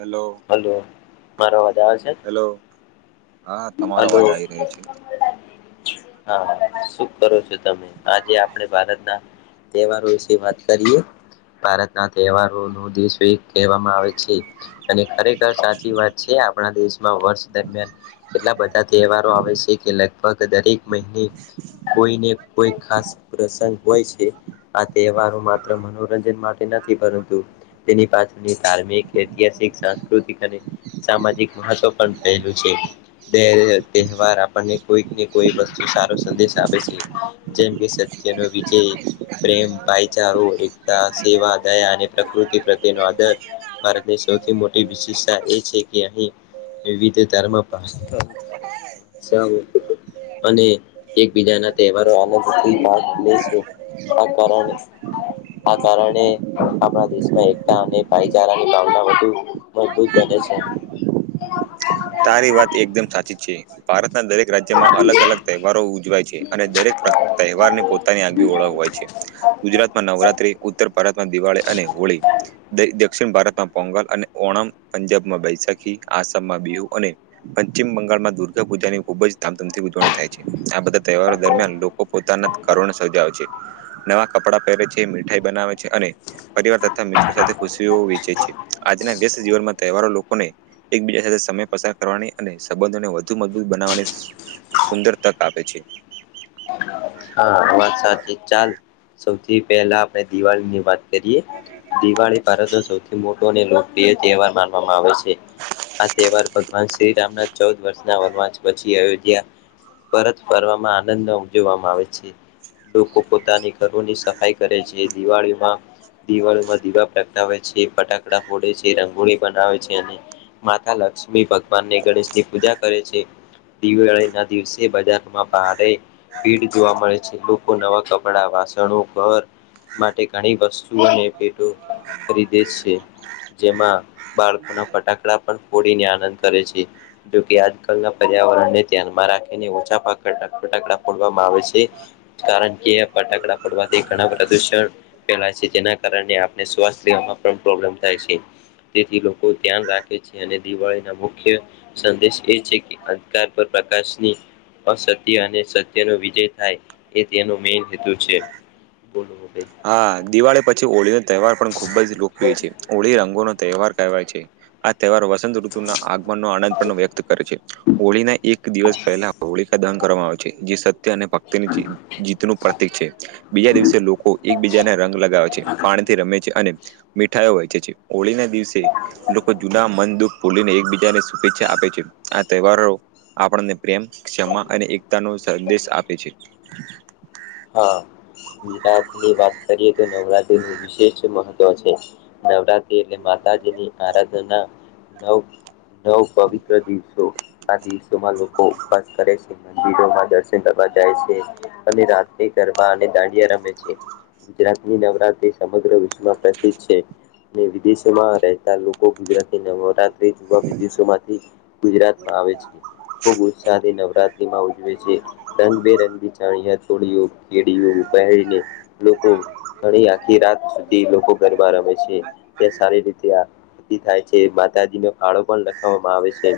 Hello hello, મારો અવાજ આવે છે. હેલો હા, તમારો અવાજ આવી રહ્યો છે. હા. શું કરો છો? તમે. આજે આપણે ભારતના તહેવારો વિશે વાત કરીએ. ભારતના તહેવારોનુ દિવસે કહેવામાં આવે છે. અને ખરેખર સાચી વાત છે, આપ આપણા દેશમાં વર્ષ દરમિયાન એટલા બધા તહેવારો આવે છે કે લગભગ દરેક મહિને કોઈને કોઈ ખાસ પ્રસંગ હોય છે. આ તહેવારો માત્ર મનોરંજન માટે નથી, પરંતુ તેની પાછળની ધાર્મિક ઐતિહાસિક સાંસ્કૃતિક અને સામાજિક મહત્વ પણ રહેલુ છે. બેરે [unintelligible] તહેવાર આપડને કોઈક ને કોઈક વચ્ચે સારો સંદેશ આપે છે. જેમ કે સત્યનો વિ પ્રેમ, ભાઈચારો, એકતા, સેવા, દયા અને પ્રકૃતિ તેનો આદર ભારતની સૌથી મોટી વિશેષતા એ છે કે અહી એવી રીતે [unintelligible] [unintelligible] અને એકબીજાના તહેવારો [unintelligible] આ કારણે આ કારણે આપડા દેશમાં એક અને ભાઈચારાની ભાવના બહુ મજબૂત બને છે. તારી વાત એકદમ સાચી છે ભારતના દરેક રાજ્યમાં અલગ અલગ તહેવારો ઉજવાય છે અને દરેક તહેવાર ની પોતાની આવી ઓળખવાય છે. ગુજરાતમાં નવરાત્રી ઉત્તર ભારતમાં દિવાળી અને હોળી દક્ષિણ પશ્ચિમ ભારતમાં પોંગલ અને ઓણમ પંજાબમાં બૈશાખી આસામમાં બી અને પશ્ચિમ બંગાળમાં દુર્ગા પૂજાની ખૂબ જ ધામધુમથી ઉજવણી થાય છે આ બધા તહેવારો દરમિયાન લોકો પોતાના ઘરોને સર્જાયે છે નવા કપડા પહેરે છે મીઠાઈ બનાવે છે અને પરિવાર તથા મિત્રો સાથે ખુશીઓ વેચે છે આજના વ્યસ્ત જીવનમાં તહેવારો લોકોને એકબીજા સાથે સમય પસાર કરવાની અને સંબંધોને વધુ મજબૂત બનાવવાની સુંદર તક આપે છે. હા વાત સાચી ચાલ સૌથી પહેલા આપણે દિવાળીની વાત કરીએ દિવાળી ભારતનો સૌથી મોટો અને લોકપ્રિય તહેવાર માનવામાં આવે છે. આ તહેવાર ભગવાન શ્રીરામના ચૌદ વર્ષના વનવાસ પછી આયોધયા પરત ફરવામાં આનંદ ઉજવવામાં આવે છે. છે લોકો પોતાની ઘરોની સફાઈ કરે છે દિવાળીમાં દિવાળીમાં દીવા પ્રગટાવે છે ફટાકડા ફોડે છે રંગોળી બનાવે છે અને માતા લક્ષ્મી ભગવાનને ગણેશની પૂજા કરે છે. દિવાળી ના દિવસે બજારમાં ભારે ભીડ જોવા મળે છે લોકો નવા કપડા વાસણો ઘર માટે ઘણી વસ્તુ ને ફેટો ખરીદે છે. જેમાં બાળકોના ફટાકડા પણ ફોડીને આનંદ કરે છે. જોકે આજકાલના પર્યાવરણ ને ધ્યાનમાં રાખીને ઓછા ફટાકડા ફોડવામાં આવે છે. છે કારણ કે ફટાકડા ફોડવાથી ઘણા પ્રદુષણ ફેલાઈ છે જેના કારણે આપને શ્વાસ લેવામાં પણ પ્રોબ્લેમ થાય છે. તેથી લોકો ધ્યાન રાખે છે અને દિવાળીના મુખ્ય સંદેશ એ છે કે અ પર પ્રકાશની અસત્ય અને સત્યનો વિજય થાય એ તેનો મેન હેતુ છે. હા દિવાળી પછી હોળીનો તહેવાર પણ ખુબ જ લોકપ્રિય છે હોળી રંગોનો તહેવાર કહેવાય છે. તહેવાર વસંત ઋતુના આગમનનો આનંદ પણ વ્યક્ત કરે છે હોળીના એક દિવસ પહેલા હોળીકા દહ કરવામાં આવે છે જે સત્ય અને ભક્તિની જીતનું પ્રતિક છે બીજા દિવસે લોકો એકબીજાને રંગ લગાવે છે પાણીથી રમે છે અને મીઠાઈઓ વહેંચે છે હોળી ના દિવસે લોકો જૂના મન દુઃખ બોલીને એકબીજાને શુભેચ્છા આપે છે આ તહેવારો આપણને પ્રેમ ક્ષમા અને એકતા નો સંદેશ આપે છે. હા ગુજરાતની વાત કરીએ તો નવરાત્રીનું વિશેષ મહત્વ છે. નવરાત્રી એટલે માતાજીની આરાધના નવ નવ પવિત્ર દિવસો આ દિવસોમાં લોકો ઉપવાસ કરે છે. મંદિરોમાં દર્શન કરવા જાય છે અને રાત તે ગરબા અને દાંડિયા રમે છે ગુજરાતની નવરાત્રી સમગ્ર વિશ્વમાં પ્રસિદ્ધ છે અને વિદેશમાં રહેતા લોકો ગુજરાતી નવરાત જવા વિદેશોમાંથી ગુજરાતમાં આવે છે. ખૂબ ઉત્સાહથી નવરાત્રીમાં ઉજવે છે રંગ બેરંગી ચણિયા ચોડીઓ કેડીઓ પહેરીને લોકો ઘણી આખી રાત સુધી લોકો ગરબા રમે છે ત્યા સારી રીતે થાય જે માતાજી નો ભાળો પણ લખાવવામાં આવે છે.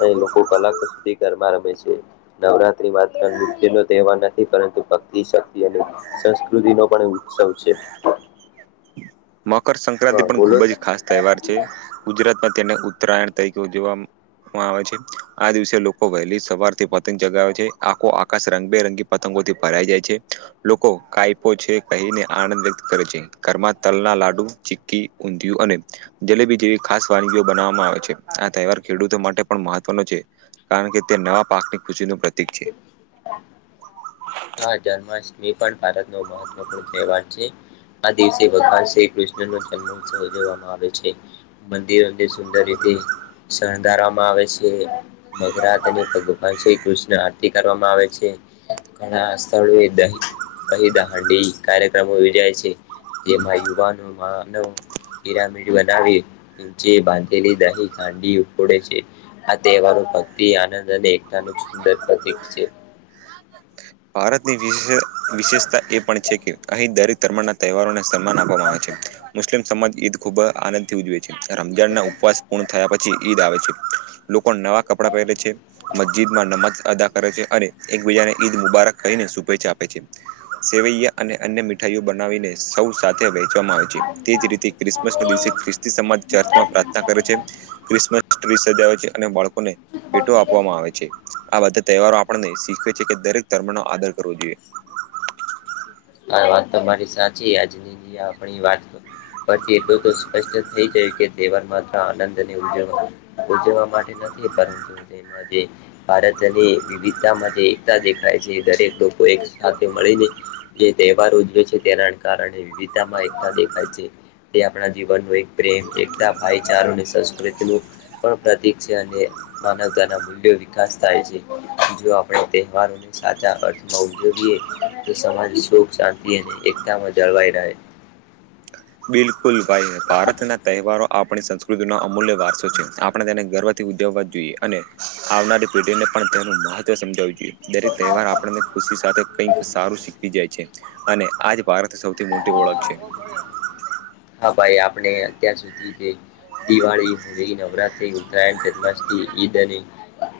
અહીં લોકો કલાકો સુધી ગરબા રમે છે નવરાત્રી માત્ર નૃત્ય નો તહેવાર નથી પરંતુ ભક્તિ શક્તિ અને સંસ્કૃતિ નો પણ ઉત્સવ છે. મકરસક્રાંતિ પણ ખુબ જ ખાસ તહેવાર છે ગુજરાતમાં તેને ઉત્તરાયણ તરીકે ઉજવવા મા આવે છે આ દિવસે લોકો વહેલી સવારથી પતંગ ચગાવે છે આખો આકાશ રંગબેરંગી પતંગ ભરાય જાય છે લોકો કહે છે કહીને આનંદ વ્યક્ત કરે છે ઘ તલના લાડુ ચીકી ઊંધિયું અને જલેબી જેવી ખાસ વાનગીઓ બનાવામાં આવે છે આ તહેવાર ખેડૂતો માટે પણ મહત્વનો છે કારણ કે તે નવા પાકની ખુશી પ્ર હા જન્મષ એ પણ ભારતનો મહત્ત્વપૂર્ણ તહેવાર છે આ દિવસે ભગવાન શ્રી કૃષ્ણ નો જન્મોત્સવ ઉજવવામાં આવે છે મંદિરો સુંદર રીતે શણગારવામાં આવે છે મગરા તેને ભગવાન શ્રી કૃષ્ણ કરવામાં આવે છે ઘણા સ્થળોએ દહી દહી હાંડી કાર્યક્રમો યોજાય છે જેમાં યુવાનો મા નવ પિરામીડબનાવી બાંધેલી દહી ખાંડી ઉડે છે આ તહેવારો ભક્તિ આનંદ અને એકતાનું સુંદર પ્રતીિક છે ભારતની વિશે વિશેષતા એ પણ છે કે અહીં દરેક ધર્મના તહેવારોને સન્માન આપવામાં આવે છે મુસ્લિમ સમાજ ઈદ ખૂબ આનંદથી ઉજવે છે રમજાન ના ઉપવાસ પૂર્ણ થયા પછી ઈદ આવે છે પણ નવા કપડાં પહેરે છે મસ્જિદમાં નમાજ અદા કરે છે અને એકબીજાનેઈ મુબારક કહીને શુભેચ્છા આપે છે સેવૈયા અને અન્ય મીઠાઈઓ બનાવીને સૌ સાથે છે તેજ રીતે ક્રિસમસ દિવસે ખ્રિસ્તી સમાજ ચર્ચમાં પ્રાર્થના કરે છે્રિસમ આવે છે અને બાળકોને ભેટો આપવામાં આવે છે આ બધા તહેવારો આપણને શીખ કે દરેક ધર્મનો આદર કરવો જોઈએ હ વાત તો મારી સાચી આજની આપણી વાત તો પરથી એટલું તો સ્પષ્ટ થઈ જયું કે તહેવાર માત્ર આનંદને ઉજવ ઉજવવા માટે નથી પરંતુ તેમાં જે ભારતની વિવિધતામાં જે એકતા દેખાય છે દરેક લોકો એક સાથે મળીને જે તહેવાર ઉજવે છે તેના કારણે વિવિધતામાં એકતા દેખાય છે. તે આપણા જીવનનો એક પ્રેમ એકતા ભાઈચારો અને સંસ્કૃતિનું પણ પ્રતિક છે અને માનવતાના મૂલ્યો વિકાસ થાય છે જો આપણે તહેવારોને સાચા અર્થ માં ઉજ તો સમાજ સુખ શાંતિ અને એકતામાં જળવાઈ રહે. બિલકુલ ભાઈ ભારત ના તહેવારો આપ આપણી સંસ્કૃતિ નો અમૂલ્ય વારસો છે આપણે તેને ગર્વથી ઉજવવા જોઈએ અને આવનારી પેઢીને પણ તેનું મહત્વ સમજાવું જોઈએ દરેક તહેવાર આપણને ખુશી સાથે કઈક સારું શીખવી જાય છે. અને આજ ભારત સૌથી મોટી ઓળખ છે. હા ભાઈ આપણે અત્યાર સુધી જે દિવાળી, હોળી, નવરાત્રી, ઉત્તરાયણ, જન્માષ્ટમી, ઈદ અને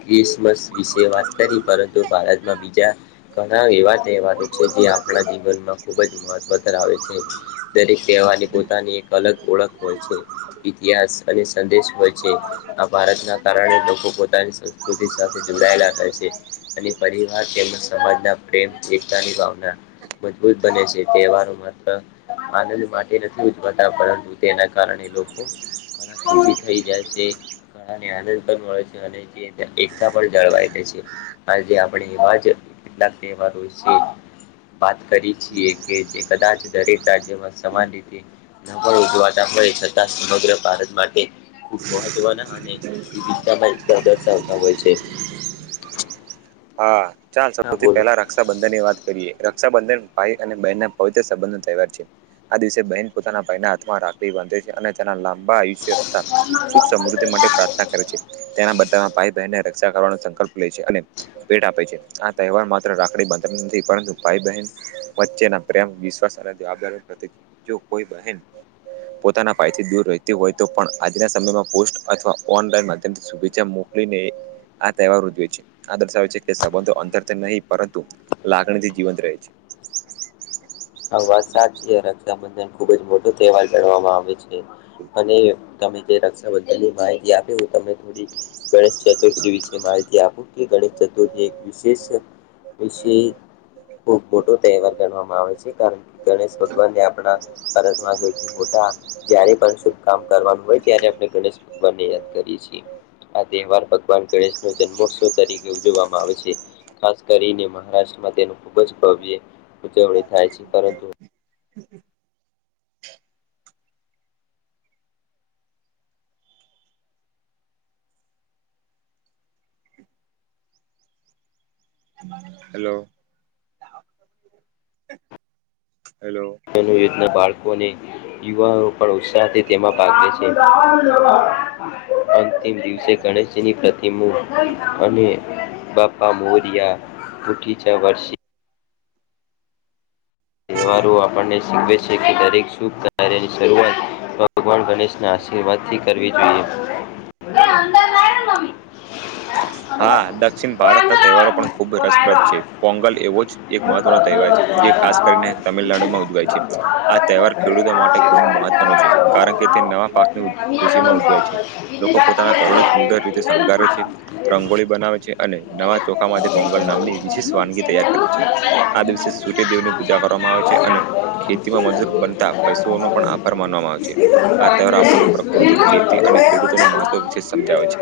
ક્રિસમસ વિશે વાત કરી પરંતુ ભારતમાં બીજા ઘણા એવા તહેવારો છે એ આપણા જીવનમાં ખુબ જ મહત્વ ધરાવે છે દરેક કહેવાની પોતાની એક અલગ ઓળખ હોય છે ઇતિહાસ અને સંદેશ હોય છે આ ભારતના કારણે લોકો પોતાની સંસ્કૃતિ સાથે જોડાયેલા રહે છે. અને પરિવાર તેમજ સમાજના પ્રેમ છે એકતાની ભાવના મજબૂત બને છે તહેવારો માત્ર આનંદ માટે નથી ઉજવાતા પરંતુ તેના કારણે લોકો ઘણાખ સૂખી [inaudible] થઇ જાય છે ઘળાને આનંદ પણ મળે છે અને તે એકતા પણ જળવાઈ દે છે. આજે આપણે એવા જ કેટલાક તહેવારો છે. [inaudible] વાત કરી છીએ કે જે કદાચ દરેક રાજ્યમાં સમાન રીતે ઉજવાતા હોય છતાં સમગ્ર ભારત માટે ખૂબ મહત્વના અને વિવિધતામાં એકતા દર્શાવતા હોય છે. હા, ચાલ સૌથી તો પહેલા રક્ષાબંધનની વાત કરીએ. રક્ષાબંધન, ભાઈ અને બહેનનો પવિત્ર સંબંધનો તહેવાર છે. આ દિવસે બહેન પોતાના ભાઈના હાથમાં રાખડી બાંધે છે અને તેના લાંબા આયુષ્ય તા સુખ સમૃદ્ધિ માટે પ્રાર્થના કરે છે તેના બધ ભાઈ બહેનને રક્ષા કરવાનો સંકલ્પ લે છે અને પેટ આપે છે આ તહેવાર માત્ર રાખડી બાંધતા નથી પરંતુ ભાઈ બહેન વચ્ચેના પ્રેમ સારાદાર [inaudible] પ્ર જો કોઈ બહેન પોતાના ફાયથી દૂર રહેતી હોય તો પણ આજના સમયમાં પોસ્ટ અથવા ઓનલાઈન માધ્યમથી શુભચ્છા મોક ને આ તહેવાર ઉજવે છે. આ દર્શાવે છે કે સંબંધો અંતરથી નહીં પરંતુ લાગણીથી જીવંત રહે છે. સંબંધ ખૂબ જ મોટો તહેવાર ગણવામાં આવે છે અને તમે જે રક્ષાબંધની ભાય આપે [inaudible] હું તમને થોડી ગણેશ ચતુર્થી વિશે માહિતી ત્યાપુ [inaudible] કે ગણેશ ચતુર્થી એક વિશેષ વિશે ખુબ મોટો તહેવાર ગણવામાં આવે છે. ણ [inaudible] ગણેશ ભગવાનને આપણા ભારતમાં સૌથી મોટા જ્યારે પણ શુભકામ કરવાનું હોય ત્યારે આપણે ગણેશ ભગવાનને યાદ કરીએ છીએ આ તહેવાર ભગવાન ગણેશનો જન્મોત્સવ તરીકે ઉજવવામાં આવે છે ખાસ કરીને મહારાષ્ટ્ર તેનું ખૂબ જ ભવ્ય ઉજવણી થાય છે પરંતુ હેલો. હેલો મનુ યદના [inaudible] બાળ લોકોને યુવાનો પણ ઉત્સાહ થી તેમા ભાગ લે છે અંતિમ દિવસે ગણેશજીની પ્રતિમ અને બાપા મોરિયા મુઠી ચા વર્ષી તહેવારો આપ મને શીખવે છે કે દરેક શુભ કાર્યની શરૂઆત ભગવાન ગણેશ ના આશીર્વાદ થી કરવી હ. [inaudible] એ અંદર લાય ને મમ્મી હા દક્ષિણ ભારતના તહેવારો પણ ખુબ રસપ્રદ છે, પોંગલ એવો જ એક મહત્વનો તહેવાર છે. જે ખાસ ને તમિલનાડુમાં ઉજવાય છે આ તહેવાર ખેડૂતો માટે ખૂબ મહત્વનો છે કારણ કે તે નવા ખુશી માં ઉજવાય છે લોકો પોતાના કરણ સુંદર રીતે શણગારે છે વિદેશ રંગોળી બનાવે છે અને નવા ચોખા માંથી પોંગલ નામની વિશેષ વાનગી તૈયાર કરે છે આ દિવસે સુૂટે દવને પૂજા કરવામાં આવે છે અને ખેતીમાં મજૂર બનતા પશુઓનો પણ આભાર માનવામાં આવે છે આ તહેવાર આપને પ્રકૃતિ ખેતી અને ખેડૂતો ન મહત્વ વિશે સમજાવે છે